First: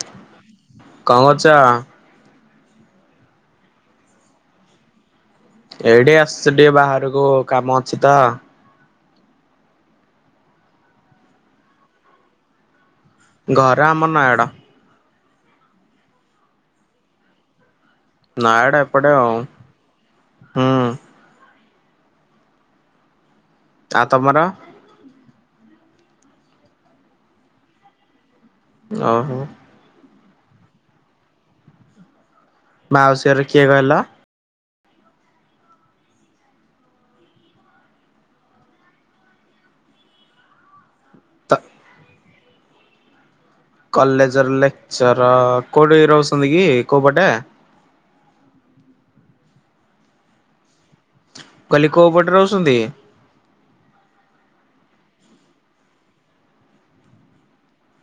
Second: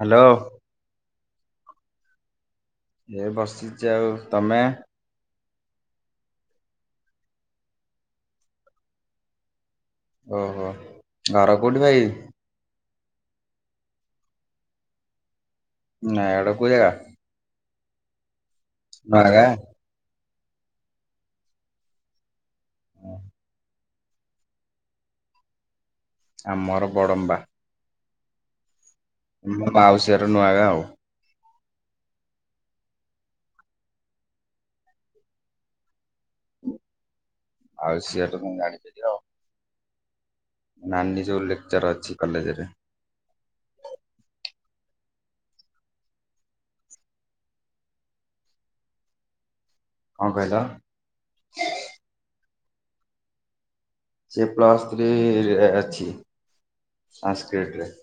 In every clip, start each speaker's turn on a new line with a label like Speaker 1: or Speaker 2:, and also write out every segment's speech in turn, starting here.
Speaker 1: Hello.
Speaker 2: କଣ କରୁଛ?
Speaker 1: ଏ ବସିଛି ଆଉ। ତମେ?
Speaker 2: ଏଇଠି ଆସୁଛି ଟିକେ ବାହାରକୁ କାମ ଅଛି ତ।
Speaker 1: ଓହୋ। ଘର କୋଉଠି ଭାଇ?
Speaker 2: ଘର ଆମ ନୟାଗଡ଼।
Speaker 1: ନୟାଗଡ଼ କୋଉ ଜାଗା?
Speaker 2: ନୟାଗଡ଼ ଏପଡେ ଆଉ,
Speaker 1: ନୂଆଗାଁ
Speaker 2: ହୁଁ। ତା ତୁମର?
Speaker 1: ଆମର ବଡମ୍ବା।
Speaker 2: ଓ ହୋ।
Speaker 1: ମୋ ମାଉସୀ ଘର ନୂଆଁଗା ଆଉ।
Speaker 2: ମାଉସି ଘର କିଏ କହିଲ?
Speaker 1: ମାଉସୀ ଘର କଣ ଜାଣିପାରିବ? ନାନୀ ଯୋଉ ଲେକ୍ଚର ଅଛି କଲେଜ୍ ରେ।
Speaker 2: କଲେଜ ର ଲେକ୍ଚର କୋଉଠି ରହୁଛନ୍ତି କି କୋଉ ପଟେ?
Speaker 1: କଣ କହିଲ?
Speaker 2: କହଲି କୋଉ ପଟେ ରହୁଛନ୍ତି?
Speaker 1: ସେ ପ୍ଲସ୍ ଥ୍ରୀ ରେ ଅଛି ସାଂସ୍କ୍ରିଟ୍ ରେ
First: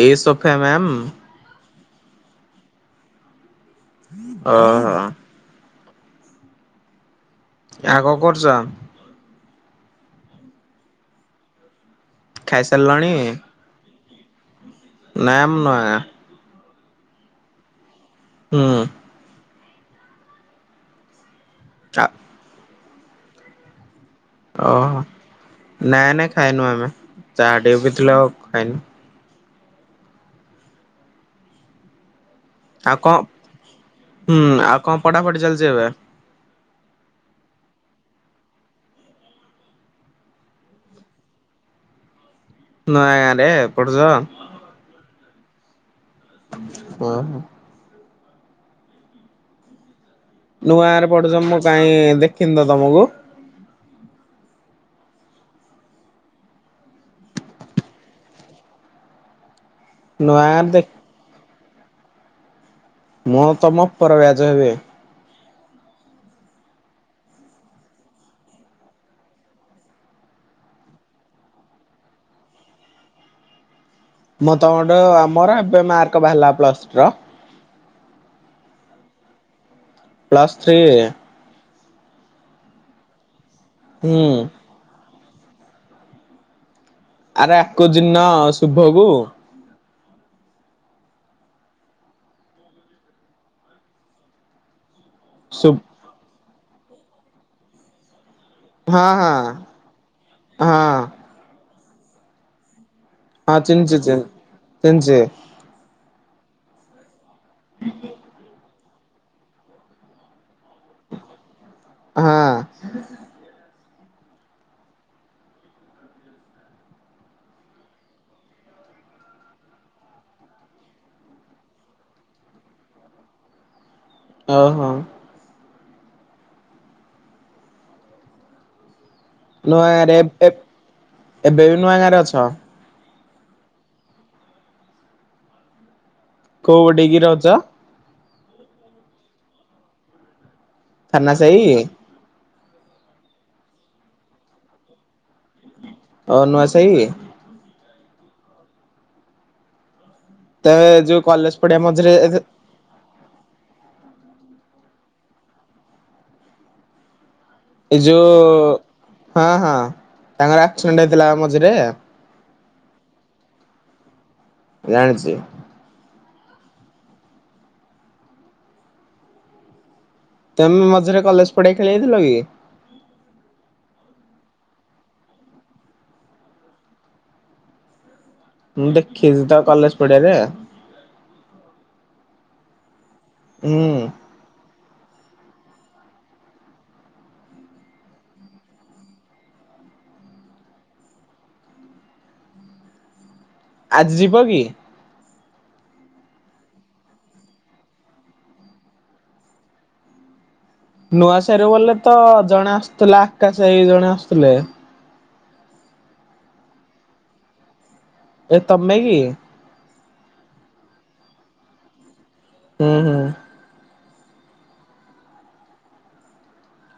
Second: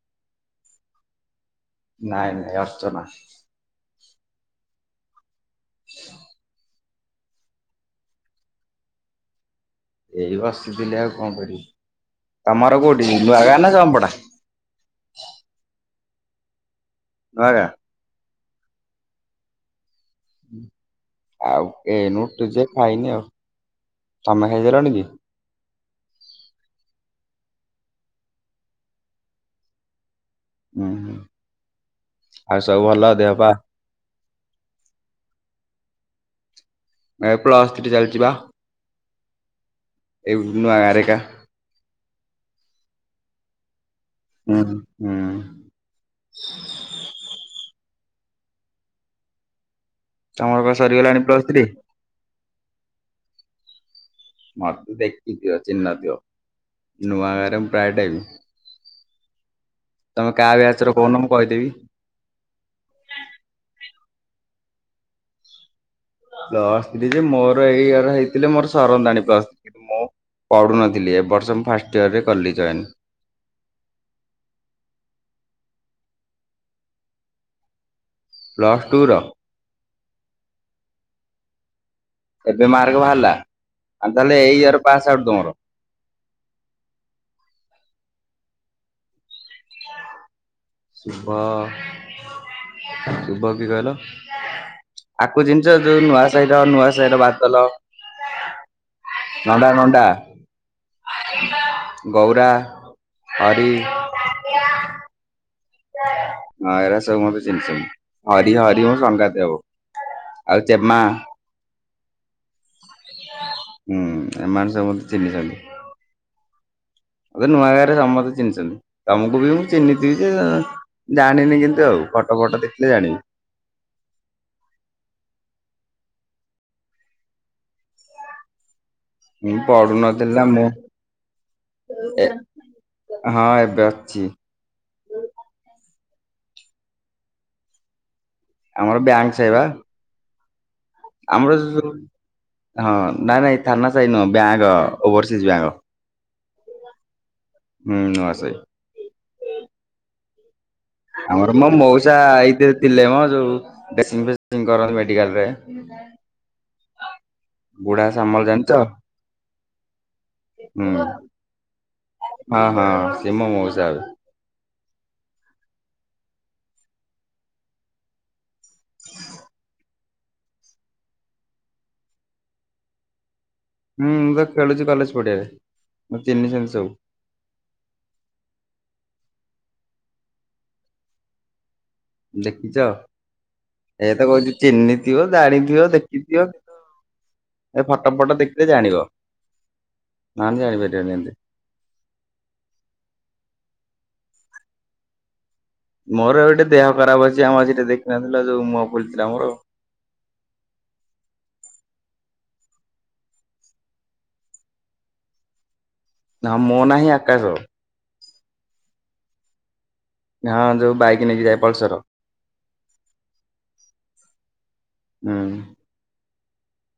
Speaker 2: ଏଇ ସଫେ ମ୍ୟାମ୍।
Speaker 1: ନାଇଁ ନାଇଁ ଅର୍ଚନା।
Speaker 2: ଓହୋ।
Speaker 1: ହଁ
Speaker 2: ଆଉ କଣ କରୁଛ?
Speaker 1: ଏଇ ବସିଥିଲି ଆଉ କଣ କରିବି। ତମର
Speaker 2: ଖାଇସାରିଲଣି
Speaker 1: କୋଉଠି ନୂଆଗାଁ ନା ଜମପଡା?
Speaker 2: ନାଇ ମୁ ନ
Speaker 1: ନୂଆଗାଁ?
Speaker 2: ହୁଁ।
Speaker 1: ଆଉ ଏ ନୁ ତୁ ଯେ ଖାଇନି ଆଉ। ତମେ ଖାଇସାରିଲଣି
Speaker 2: ଓହୋ।
Speaker 1: କି?
Speaker 2: ନାଇଁ ନାଇଁ ଖାଇନୁ ଆମେ ଚା ଟିକେ ପିଇଥିଲୁ ଆଉ ଖାଇନୁ।
Speaker 1: ହୁଁ ହୁଁ। ଆଉ ସବୁ
Speaker 2: ଆଉ
Speaker 1: ଭଲ
Speaker 2: କଣ
Speaker 1: ଦେହ ପା?
Speaker 2: ହୁଁ ଆଉ କଣ ପଢାପଢି ଚାଲିଛି ଏବେ?
Speaker 1: ଏ ପ୍ଲସ ଥ୍ରି ଚାଲିଛି ବା। ଏ ନୂଆଗାଁ ରେ ଏକା।
Speaker 2: ନୂଆ ଗାଁ ରେ ପଢୁଛ?
Speaker 1: ହଁ ହୁଁ।
Speaker 2: ହଁ ହ।
Speaker 1: ତମର କଣ
Speaker 2: ନୂଆଗାଁ ରେ
Speaker 1: ସରିଗଲାଣି
Speaker 2: ପଡୁଛ
Speaker 1: ପ୍ଲସ୍
Speaker 2: ମୁଁ
Speaker 1: ଥ୍ରୀ?
Speaker 2: କାଇହିଁ ଦେଖିିନି ତ ତମକୁ?
Speaker 1: ମତେ ଦେଖିଥିବ ଚିହ୍ନି ନଥିବ। ନୂଆଗାଁ ରେ ମୁଁ ପ୍ରାୟ ଟାଇମ।
Speaker 2: [inaudible]
Speaker 1: ତମେ କାହା
Speaker 2: ଗାଁରେ ଦେ
Speaker 1: ବ୍ୟାଚ ର କହୁନ ମୁଁ କହିଦେବି।
Speaker 2: ମୁଁ ତମ ଉପର ବ୍ୟାଚ ହେବି।
Speaker 1: ପ୍ଲସ ଥ୍ରୀ ଯେ ମୋର ଏଇ ଇୟର ହେଇଥିଲେ ମୋର ସରନ୍ତାଣି ପ୍ଲସ ଥ୍ରୀ କିନ୍ତୁ ମୁ ପଢୁନଥିଲି ଏ ବର୍ଷ ମୁଁ ଫାଷ୍ଟ ଇୟରରେ କଲି ଜଏନ।
Speaker 2: ମୁ ତମଠୁ ଆ ମୋର ଏବେ ମାର୍କ ବାହାରିଲା ପ୍ଲସ ଟୁ ର।
Speaker 1: ପ୍ଲସ ଟୁ ର?
Speaker 2: Plus three.
Speaker 1: ଏବେ ମାର୍କ ବାହାରିଲା ଆଉ
Speaker 2: ହୁଁ
Speaker 1: ତାହେଲେ ଏଇ ଇୟର ପାସ୍ ଆଉଟ୍ ତମର।
Speaker 2: ଆରେ ଆକୁ ଚିହ୍ନିନ ଶୁଭ କୁ?
Speaker 1: ଶୁଭ ଶୁଭ କିଏ କହିଲ? ଆକୁ
Speaker 2: ଶୁ
Speaker 1: ଚିହ୍ନିଚ ଯୋଉ ନୂଆସାହି ର ନୂଆସାହି ର ବାଦଲ?
Speaker 2: ହଁ ହଁ
Speaker 1: ନଣ୍ଡା ନଣ୍ଡା
Speaker 2: ହଁ
Speaker 1: ଗୌରା।
Speaker 2: ହଁ
Speaker 1: ହରି
Speaker 2: ଚିହ୍ନିଚି ଚିହ୍ନ ଚିହ୍ନିଚି।
Speaker 1: ହଁ ଏଇରା ସବୁ ମତେ ଚିହ୍ନିଚନ୍ତି ହରି ହରି ମୁଁ ସଙ୍ଗାତି ହଉ। ଆଉ ଚେମା।
Speaker 2: ହଁ।
Speaker 1: ହୁଁ ଏମାନେ ସମସ୍ତେ ଚିହ୍ନିଚନ୍ତି। ମତେ ନୂଆଗାଁ ରେ ସମସ୍ତେ ଚିହ୍ନିଚନ୍ତି ତମୁକୁ ବି ମୁଁ ଚିହ୍ନିଥିବି ଯେ ଅଁ ଜାଣିନି କିନ୍ତୁ ଆଉ ଫଟୋ ଫଟ ଦେଖିଲେ ଜାଣିବି।
Speaker 2: ଓହୋ।
Speaker 1: ମୁଁ
Speaker 2: ନୂଆ
Speaker 1: ପଢୁ
Speaker 2: ଗାଁରେ
Speaker 1: ନଥିଲି ନା
Speaker 2: ଏ
Speaker 1: ମୁଁ
Speaker 2: ଏବେ ବି ନୂଆ ଗାଁରେ
Speaker 1: ଏ
Speaker 2: ଅଛ
Speaker 1: ହଁ ଏବେ ଅଛି।
Speaker 2: କୋଉ ଡିଗି ରହୁଚ?
Speaker 1: ଆମର ବ୍ୟାଙ୍କ ସାହି ବା।
Speaker 2: ଥାନା
Speaker 1: ଆମର
Speaker 2: ସାହି?
Speaker 1: ଯୋ-ଯୋଉ ହଁ ନାଇଁ ନାଇଁ ଥାନା ସାହି ନୁହଁ ବ୍ୟାଙ୍କ ଓଭରସିଜ୍ ବ୍ୟାଙ୍କ।
Speaker 2: ଓହୋ ନୂଆସାଇ।
Speaker 1: ହୁଁ ନୂଆସାହି।
Speaker 2: ତେମେ
Speaker 1: ଆମର ମୋ ମଉସା ଆଇଥି ଥିଲେ ମ ଯୋଉ ଚେକିଙ୍ଗ ଫେକିଙ୍ଗ କରନ୍ତି ମେଡିକାଲରେ।
Speaker 2: ଏ ଯୋଉ ହଁ ହଁ ତାଙ୍କର
Speaker 1: ହୁଁ
Speaker 2: ଆକ୍ସିଡେଣ୍ଟ ହେଇଥିଲା ମଝିରେ।
Speaker 1: ହଁ ହଁ ସିଏ ମୋ ମଉସା ହେବେ।
Speaker 2: ଜାଣିଚି। ତେମେ ମଝିରେ କଲେଜ ପଡିଆ ଖେଳି ଆଇଥିଲ କି?
Speaker 1: ହୁଁ ମୁଁ ତ ଖେଳୁଚି କଲେଜ ପଡିଆରେ ମତେ ଚିହ୍ନିଚନ୍ତି ସବୁ।
Speaker 2: ମୁଁ ଦେଖିଚି ତ କଲେଜ ପଡିଆରେ।
Speaker 1: ଦେଖିଚ
Speaker 2: ହୁଁ
Speaker 1: ଏଇଆ ତ କହୁଚି ଚିହ୍ନି ଥିବ ଜାଣିଥିବ ଦେଖିଥିବ କିନ୍ତୁ ଏ ଫଟୋ ଫଟୋ ଦେଖିଲେ ଜାଣିବ ନହେଲେ ଜାଣିପାରିବନି ଏମତି।
Speaker 2: ଆଜି ଯିବ କି?
Speaker 1: ମୋର ଏବେ ଟିକେ ଦେହ ଖରାପ ଅଛି ମଝିରେ ଦେଖିନଥିଲ ଯୋଉ ମୁହଁ ଫୁଲିଥିଲା ମୋର।
Speaker 2: ନୂଆସାହି ରେ ବୋଲେ ତ ଜଣେ ଆସୁଥିଲା ଆକାଶ ଭାଇ ଜଣେ ଆସୁଥିଲେ।
Speaker 1: ନା ମୋ ନାଁ ହିଁ ଆକାଶ।
Speaker 2: ଏ ତମେ କି?
Speaker 1: ହଁ ଯୋଉ ବାଇକ ନେଇକି ଯାଏ ପଲସର୍।
Speaker 2: ହୁଁ ହୁଁ।
Speaker 1: ହୁଁ।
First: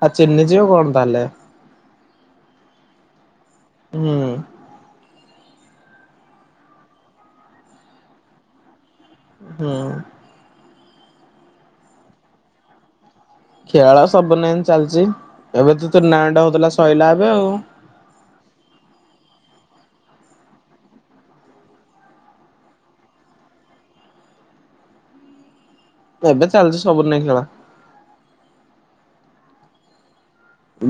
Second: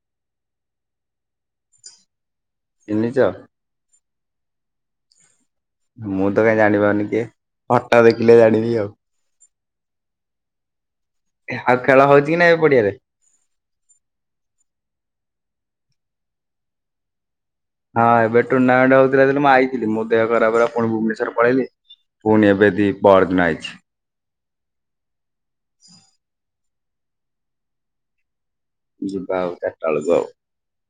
Speaker 2: ଆଉ ଚିନି ଯିବ କଣ ତାହେଲେ?
Speaker 1: ଚିହିଁଚ?
Speaker 2: ହୁଁ।
Speaker 1: ମୁଁ ତ କାଇଁ ଜାଣିପାରୁନି କିଏ, ଫଟା ଦେଖିଲେ ଜାଣିବି ଆଉ।
Speaker 2: ହୁଁ।
Speaker 1: ଆଉ ଖେଳ ହଉଚି କି ନାହିଁ, ଏବେ ପଡିଆରେ।
Speaker 2: ଖେଳ ସବୁ ସବୁଦିନ ଏମିତି ଚାଲିଚି, ଏବେ ତ ଟୁର୍ଣ୍ଣାମେଣ୍ଟ ହଉଥିଲା ସଇଲା ଏବେ ଆଉ।
Speaker 1: ହଁ ଏବେ ଟୁର୍ଣ୍ଣାମେଣ୍ଟ ହଉଥିଲା, ମୁଁ ଆଇଥିଲି, ମୋ ଦେହ ଖରାପ ହେଲା ପୁଣି ଭୁବନେଶ୍ୱର ପଳେଇଲି। ପୁଣି ଏବେ ଦି ପଅରିଦିନ ଆଇଚି।
Speaker 2: ଏବେ ଚାଲିଛି ସବୁ ନେଇଁ ଖେଳ।
Speaker 1: ଯିବା ଆଉ, ଚାରିଟାଏଳକୁ ଆଉ।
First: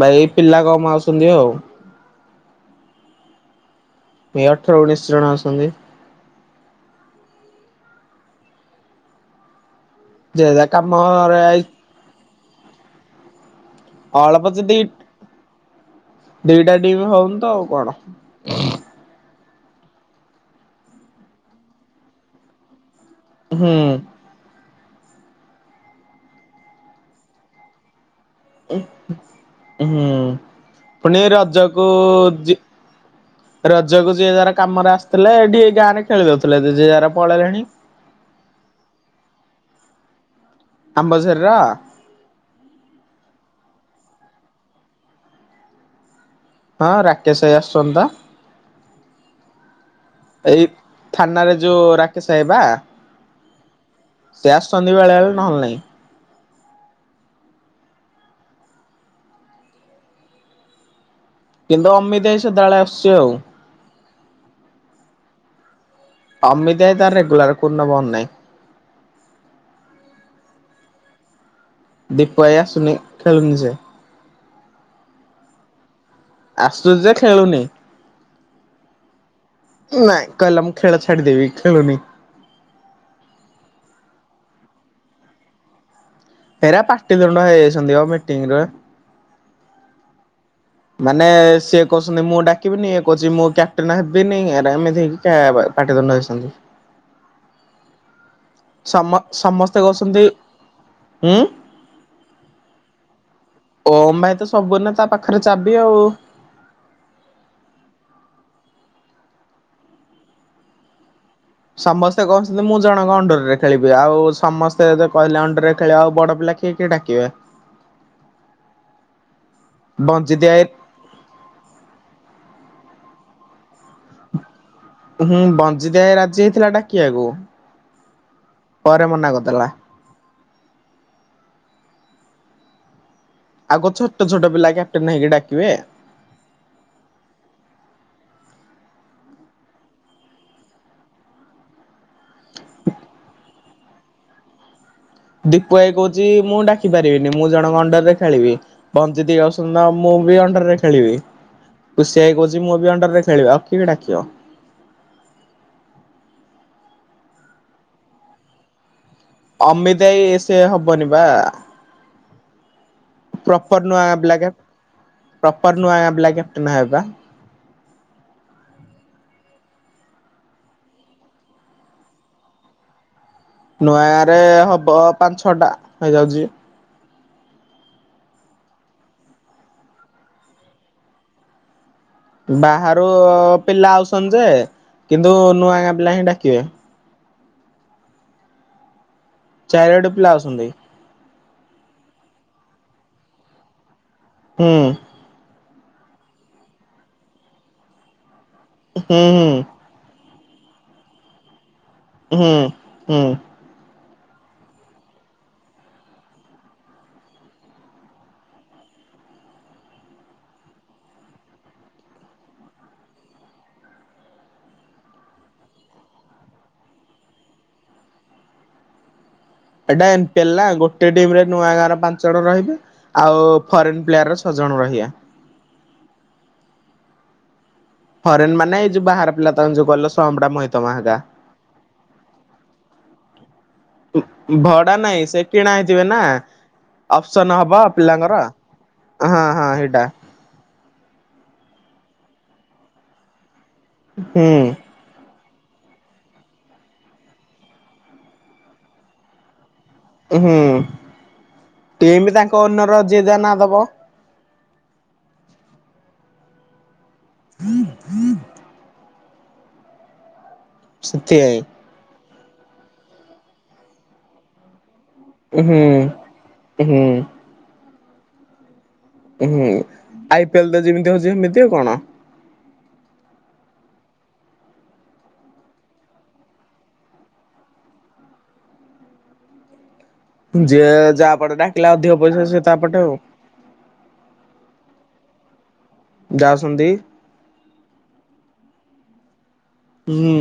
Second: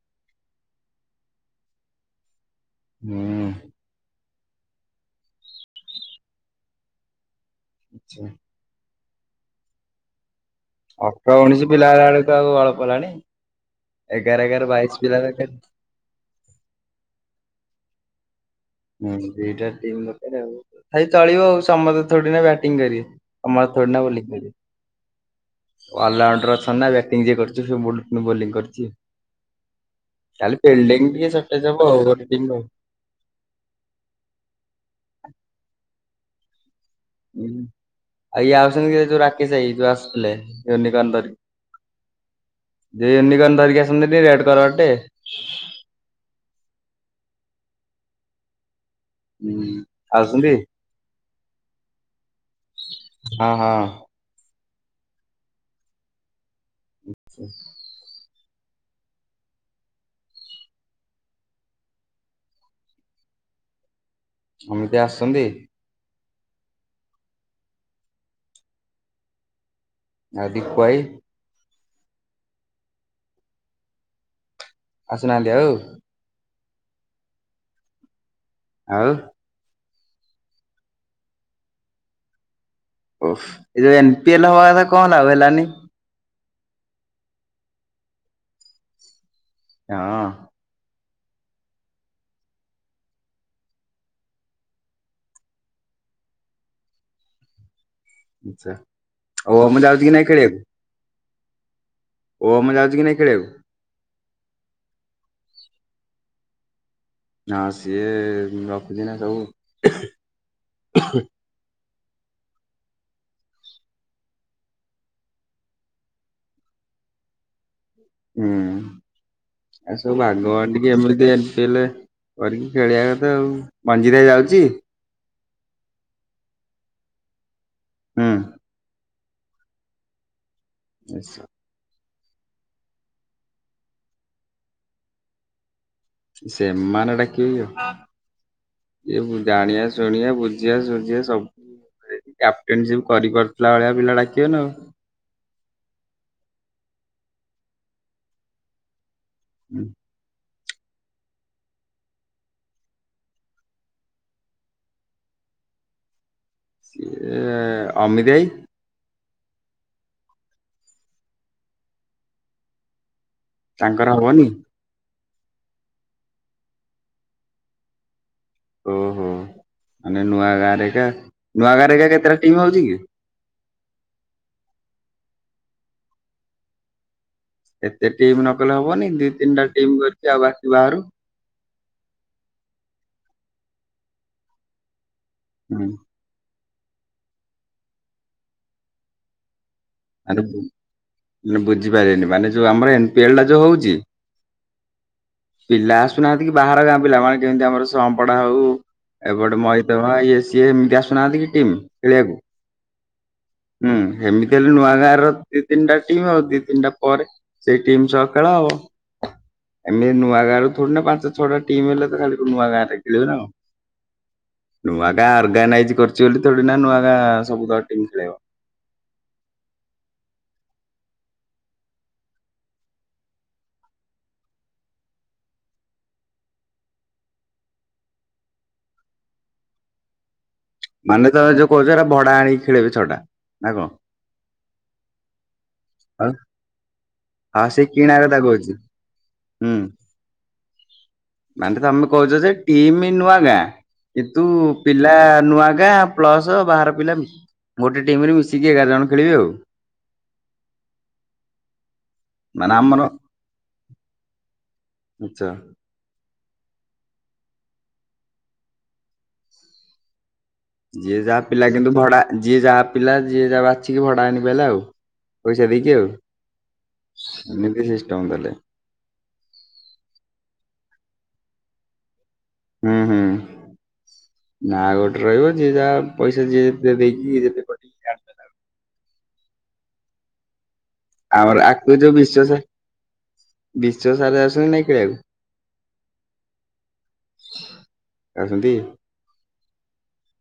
Speaker 2: ଭାଇ ପିଲା କମ୍ ଆଉଚନ୍ତି ଆଉ।
Speaker 1: ହୁଁ।
Speaker 2: ଏଇ ଅଠର ଉଣେଇଶି ଜଣ ଆସନ୍ତି।
Speaker 1: ଆଛା।
Speaker 2: ଜୟ ଦା
Speaker 1: ଅଠର ଉଣିଶି ପିଲା ହେଲା ବେଳକୁ ଆଉ ଅଳପ ହେଲାଣି? ଏଗାର
Speaker 2: ଅଳପ
Speaker 1: ଏଗାର
Speaker 2: ଯଦି
Speaker 1: ବାଇଶି ପିଲା ଦରକାର।
Speaker 2: ଦିଟା ଟିମ୍ ହଉନି ତ ଆଉ କଣ?
Speaker 1: ଦିଟା ଟିମ୍ ଦରକାର ଆଉ। ଆମର ଥୋଡ଼ି ନା
Speaker 2: ହୁଁ
Speaker 1: ବୋଲିଂ କରିବେ। ଅଲରାଉଣ୍ଡର ଅଛନ୍ତି ନା, ବ୍ୟାଟିଂ ଯିଏ କରୁଚି, ସେ ବୋଲି ବୋଲିଙ୍ଗ କରୁଚି ଆଉ,
Speaker 2: ହୁଁ।
Speaker 1: ଖାଲି ଫିଲିଡିଙ୍ଗ
Speaker 2: ପୁଣି
Speaker 1: ଟିକେ ସଟେଜ
Speaker 2: ରଜକୁ
Speaker 1: ହବ ଆଉ, ଗୋଟେ ଟିମ
Speaker 2: ଯି
Speaker 1: ରୁ ଆଉ।
Speaker 2: ରଜକୁ ଯିଏ ଯାର କାମରେ ଆସିଥିଲା, ଟିକେ ଗାଁ ରେ ଖେଳି ଦଉଥିଲେ ଯିଏ ଯାର
Speaker 1: ହୁଁ,
Speaker 2: ପଳେଇଲେଣି
Speaker 1: ଆଉ ଇଏ ଆଉଚନ୍ତି ଯୋଉ ରାକେଶ ଭାଇ, ଯୋଉ ଆସୁଥିଲେ ୟୁନିକର୍ଣ୍ଣ ଧରିକି।
Speaker 2: ଆମ୍ବଝରିର
Speaker 1: ଯିଏ ୟୁନିକର୍ଣ୍ଣ ଧରିକି ଆସନ୍ତିି ନି, ରେଡ଼ କଲର ଟେ?
Speaker 2: ହଁ, ରାକେଶ ଭାଇ ଆସୁଛନ୍ତିତ।
Speaker 1: ଆସୁଛନ୍ତି।
Speaker 2: ଏଇ ଥାନାରେ ଯୋଉ ରାକେଶ ଭାଇ ପା?
Speaker 1: ହଁ ହଁ
Speaker 2: ସେ ଆସୁଚନ୍ତି ବେଳେବେଳେ, ନହେଲେ ନାଇଁ।
Speaker 1: ଆଛା।
Speaker 2: କିନ୍ତୁ ଅମିତି ଭାଇ ସେଦାବେଳେ ଆସୁଛି ଆଉ।
Speaker 1: ଅମିତି ଆସନ୍ତି?
Speaker 2: ଅମିତ୍ ଆଇ ତାର ରେଗୁଲାର, କୋଉ ଦିନ ତାର ବନ୍ଦ ନାହିଁ।
Speaker 1: ଆଉ ଦିପୁ ଭାଇ?
Speaker 2: ଦୀପୁ ଭାଇ ଆସୁନି, ଖେଳୁନି ସେ
Speaker 1: ଆସୁନାହାନ୍ତି ଆଉ।
Speaker 2: ଆସୁଚି ଯେ ଖେଳୁନି।
Speaker 1: ଆଉ
Speaker 2: ନାଇଁ କହିଲା ମୁଁ ଖେଳ ଛାଡିଦେବି, ଖେଳୁନି।
Speaker 1: ଓହ, ଏ ଏନପି ଏଲ ହବା କଥା କଣ ହେଲା? ହେଲାନି।
Speaker 2: ଏରା ପାଟି ତୁଣ୍ଡ ହେଇଯାଇଛନ୍ତି ପା ମିଟିଂରେ।
Speaker 1: ହଁ।
Speaker 2: ମାନେ ସିଏ କହୁଛନ୍ତି ମୁଁ ଡାକିବିନି ଇଏ କହୁଛି ମୁଁ କ୍ୟାପ୍ଟେନ ହେବିନି ଏରା ଏମିତି ଟା ବା ପାଟିତୁଣ୍ଡ ହେଇଛନ୍ତି।
Speaker 1: ଆଚ୍ଛା।
Speaker 2: ସମ
Speaker 1: ଓମ୍
Speaker 2: ସମସ୍ତେ
Speaker 1: ଯାଉଛି କି
Speaker 2: ଗଉଛନ୍ତି।
Speaker 1: ନାଇଁ ଓମ ଯାଉଛି କି ନାଇ ଖେଳିବାକୁ?
Speaker 2: ଓମ ଭାଇ ତ ସବୁଦୀନ ତା ପାଖରେ ଚାବି ଆଉ।
Speaker 1: ନା ସିଏ ରଖୁଛି ନା ସବୁ।
Speaker 2: ସମସ୍ତେ କହୁଛନ୍ତି ମୁଁ ଜଣଙ୍କ ଅଣ୍ଡରରେ ଖେଳିବି ଆଉ ସମସ୍ତେ ଯଦି କହିଲେ ଅଣ୍ଡରରେ ଖେଳିବାକୁ ଆଉ ବଡ ପିଲା କିଏ କିଏ ଟାକିବେ।
Speaker 1: ହୁଁ ଆଉ ସବୁ
Speaker 2: ବଞ୍ଜିତ
Speaker 1: ଭାଗ
Speaker 2: ଭାଇ
Speaker 1: ବାଣ୍ଟି କେମିତି ଏମିତି ହେଲେ କରିକି ଖେଳିବା କଥା ଆଉ। ମଞ୍ଜିତ ଭାଇ ଯାଉଚି?
Speaker 2: ହୁଁ ବଞ୍ଜିଦ ଭାଇ ରାଜି ହେଇଥିଲା ଡାକିବାକୁ।
Speaker 1: ହୁଁ।
Speaker 2: ପରେ ମନା କରିଦେଲା।
Speaker 1: ଆଚ୍ଛା।
Speaker 2: ଆଉ କଣ ଛୋଟ ଛୋଟ ପିଲା କ୍ୟାପଟେନ୍ ହେଇକି ଡାକିବେ?
Speaker 1: ସେମାନେ ଡାକିବେ କି ଆଉ। ଏବ ଜାଣିବା ଶୁଣିବା ବୁଝିଆ ସୁୁଝିଆ ସବୁ। କ୍ୟାପ୍ଟେନସିପ୍ କରିପାରୁଥିଲା ଭଳିଆ ପିଲା ଡାକିବେନା ଆଉ।
Speaker 2: ଦୀପୁ ଭାଇ କହୁଛି ମୁଁ ଡାକି ପାରିବିନି ମୁଁ ଜଣଙ୍କ ଅଣ୍ଡର ରେ ଖେଳିବି। ବଞ୍ଜିତ
Speaker 1: ହୁଁ,
Speaker 2: ଆ ମୁଁ ବି ଅଣ୍ଡରରେ ଖେଳିବି ଖୁସି ଭାଇ କହୁଛି ମୁଁ ବି ଅଣ୍ଡର ରେ ଖେଳିବି ଆଉ କି ଡାକିବ।
Speaker 1: କିଏ ଅମିତ ଭାଇ
Speaker 2: ଅମିତଭାଇ ସେ ହବନି ବା। ପ୍ରପର ନୂଆ
Speaker 1: ତାଙ୍କର
Speaker 2: ପିଲା
Speaker 1: ହବନି
Speaker 2: ଗା ପ୍ରପର ନୂଆ ପିଲା କ୍ୟାପ୍ଟଟେନ ହେବେପା।
Speaker 1: ଓ ହୋ ମାନେ ନୂଆ ଗାଁରେ କା ନୂଆ ଗାଁରେ ଏକା କେତେଟା ଟିମ୍ ହଉଛି କି?
Speaker 2: ନୂଆ ଗାଁ ରେ ହବ ପାଞ୍ଚ ଛଅ ଟା ହେଇଯାଉଛି।
Speaker 1: ଏତେ ଟିମ୍ ନ କଲେ ହବନି ଦି ତିନିଟା ଟିମ୍ କରିକି ଆଉ ବାକି ବାହାରୁ
Speaker 2: ବାହାରୁ ପିଲା ଆଉସନ୍ ଯେ କିନ୍ତୁ ନୂଆ
Speaker 1: ହୁଁ
Speaker 2: ଗାଁ ପିଲା ହିଁ ଡାକିବେ। ଚାରଡ଼
Speaker 1: ରୁକୁ ମାନେ ବୁଝିପାରିଲେନି ମାନେ ଯୋଉ ଆମର ଏମ୍ ପି ଏଲ ଟା ଯୋଉ ହୋଉଛି
Speaker 2: ହୁଁ।
Speaker 1: ପିଲା ଆସୁନାହାନ୍ତି କି ବାହାର ଗାଁ ପିଲା ମାନେ କେମିତି ଆମର ସମ୍ପଡା ହୋଉ
Speaker 2: ହୁଁ
Speaker 1: ଏପଟେ ମଇ [unintelligible] ଇଏ ସିଏ ଏମିତି ଆସୁ ନାହାନ୍ତି କି ଟିମ୍। ଖେଳିବାକୁ।
Speaker 2: ହୁଁ ହୁଁ।
Speaker 1: ହୁଁ ହେମିତିହେଲେ ନୂଆ ଗାଁ ର ଦି ତିନିଟା ଟିମ୍ ଆଉ ଦି ତିନିଟା ପରେ ସେଇ ଟିମ୍ ସହ ଖେଳ। ଏମିତି ନୂଆ ଗାଁ ରୁ ଥୋଡିନା ପାଞ୍ଚ ଛଅଟା ଟିମ୍ ହେଲେ ତ ଖାଲି ନୂଆ ଗାଁରେ ଖେଳିବୁ ନା କଣ? ନୂଆ ଗାଁ ଅର୍ଗାନାଇଜ କରୁଚି ବୋଲି ତୋ ଥୋଡିନା ନୂଆ ଗାଁ ସବୁତକ ଟିମ୍ ଖେଳେଇବ।
Speaker 2: ଏଇଟା ଏମ୍ ପିଏଲ୍ ନା ଗୋଟେ ଟିମ ରେ ନୂଆ ଗାଁର ପାଞ୍ଚ ଜଣ ରହିବେ। ଆଉ ଫରେନ ପ୍ଲେୟାର ର ଛ ଜଣ ରହିଆ। ଫରେନ୍ ମାନେ ଏ ଯୋଉ ବାହାର ପିଲା ତାଙ୍କର ଯୋଉ କହିଲ ସମଡା ମ
Speaker 1: ମାନେ ତମେ ଯୋଉ କହୁଛ ଭଡା ଆଣିକି ଖେଳିବେ ଛ ଟା। ନା କଣ?
Speaker 2: ଭଡା ନାଇଁ ସେ କିଣା ହେଇଥିବେ ନା।
Speaker 1: ଆଉ
Speaker 2: ଅପସନ
Speaker 1: ହଁ
Speaker 2: ହବ
Speaker 1: ସେଇ କିଣା କଥା
Speaker 2: ପିଲାଙ୍କର।
Speaker 1: କହୁଛି ହୁଁ ମାନେ ତମେ କହୁଛ ଯେ ଟିମି ନୂଆ ଗାଁ କିନ୍ତୁ
Speaker 2: ହୁଁ
Speaker 1: ପିଲା ନୂଆ ଗାଁ ପ୍ଲସ ବାହାର ପିଲା ଗୋଟେ ଟିମ୍ ରୁ ମିଶିକି ଏଗାର ଜଣ ଖେଳିବେ ଆଉ।
Speaker 2: ହୁଁ ଟିମ୍ ତାଙ୍କ
Speaker 1: ମାନେ ଆମର
Speaker 2: ଓନର ଜିଏ ଯାହା ନାଁ ଦବ।
Speaker 1: ଆଚ୍ଛା।
Speaker 2: ହୁଁ
Speaker 1: ଯିଏ ଯାହା
Speaker 2: ସେଥିପାଇଁ
Speaker 1: ପିଲା କିନ୍ତୁ ଭଡା ଯିଏ ଯାହା ପିଲା ଯିଏ ଯାହା ବାଛିକି ଭଡା ଆଣି ପାରିଲା ଆଉ। ପଇସା
Speaker 2: ହୁଁ।
Speaker 1: ଦେଇକି ଆଉ
Speaker 2: ହୁଁ
Speaker 1: ଏମିତି ସିଷ୍ଟମ ତାହଲେ।
Speaker 2: ହୁଁ ଆଇ ପି ଏଲ୍ ତ ଯେମିତି ହଉଛି ସେମିତି ଆଉ କଣ।
Speaker 1: ହୁଁ ହୁଁ। ନା ଗୋଟେ ରହିବ ଯିଏ ଯାହା ପଇସା ଯିଏ ଯେତ ଦେଇକି ଯେତେ କ
Speaker 2: ଯିଏ
Speaker 1: ଆମର
Speaker 2: ଯାହାପଟେ
Speaker 1: ଆକୁ
Speaker 2: ଡାକିଲା
Speaker 1: ଯୋଉ
Speaker 2: ଅଧିକ
Speaker 1: ବିଶ୍ଵ
Speaker 2: ପଇସା
Speaker 1: ସାର୍
Speaker 2: ସିଏ ତାପଟେ ଆଉ।
Speaker 1: ବିଶ୍ଵ ସାରା ଯାଉ ଛନ୍ତି ନା ଖେଳିବାକୁ।
Speaker 2: ଯାଉଛନ୍ତି।
Speaker 1: ଯାଉଛନ୍ତି।
Speaker 2: ହୁଁ।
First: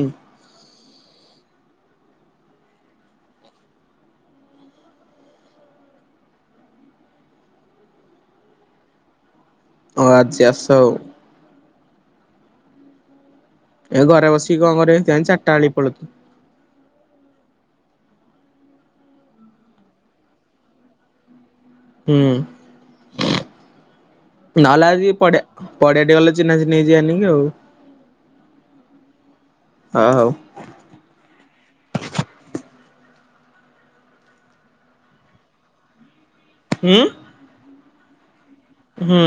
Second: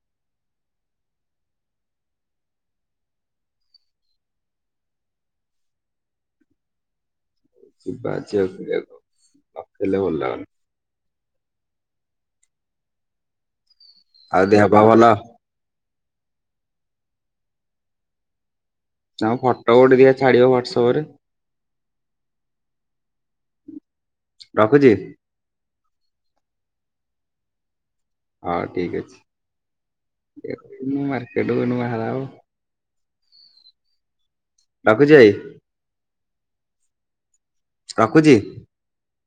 Speaker 1: ଯିବା ଆଜି ଆଉ ଖେଳିବାକୁ ଆଉ।
Speaker 2: ହଉ ଆଜି ଆସ ଆଉ। ଏ ଘରେ
Speaker 1: ଆଉ
Speaker 2: ବସିକି
Speaker 1: ଦେହ
Speaker 2: କଣ
Speaker 1: ପା
Speaker 2: କରିବେ
Speaker 1: ଭଲ?
Speaker 2: ସେଁ ଚାରିଟା ବେଳିକି ପଳୁଉଥିଲୁ।
Speaker 1: ଆଉ ଫଟୋ କୁ ଟିକେ ଦିଆ ଛାଡିବ ହ୍ୱଟସଆପ ରେ।
Speaker 2: ହୁଁ ନହଲେ
Speaker 1: ରଖୁଛି?
Speaker 2: ଆଜି ପଡିଆ ପଡିଆ ଟି ଗଲେ ଚିହ୍ନା ଚିହ୍ନି ହେଇ ଯିବା ନି କି ଆଉ।
Speaker 1: ହଁ ଠିକ୍ ଅଛି।
Speaker 2: ହ ହଉ।
Speaker 1: ଏ ଇଏ ମାର୍କେଟକୁ ନୁଆ ବାହାର‌ହବ। ରଖୁଛି ଭାଇ।
Speaker 2: ହୁଁ।
Speaker 1: ରଖୁଛି।
Speaker 2: ହୁଁ।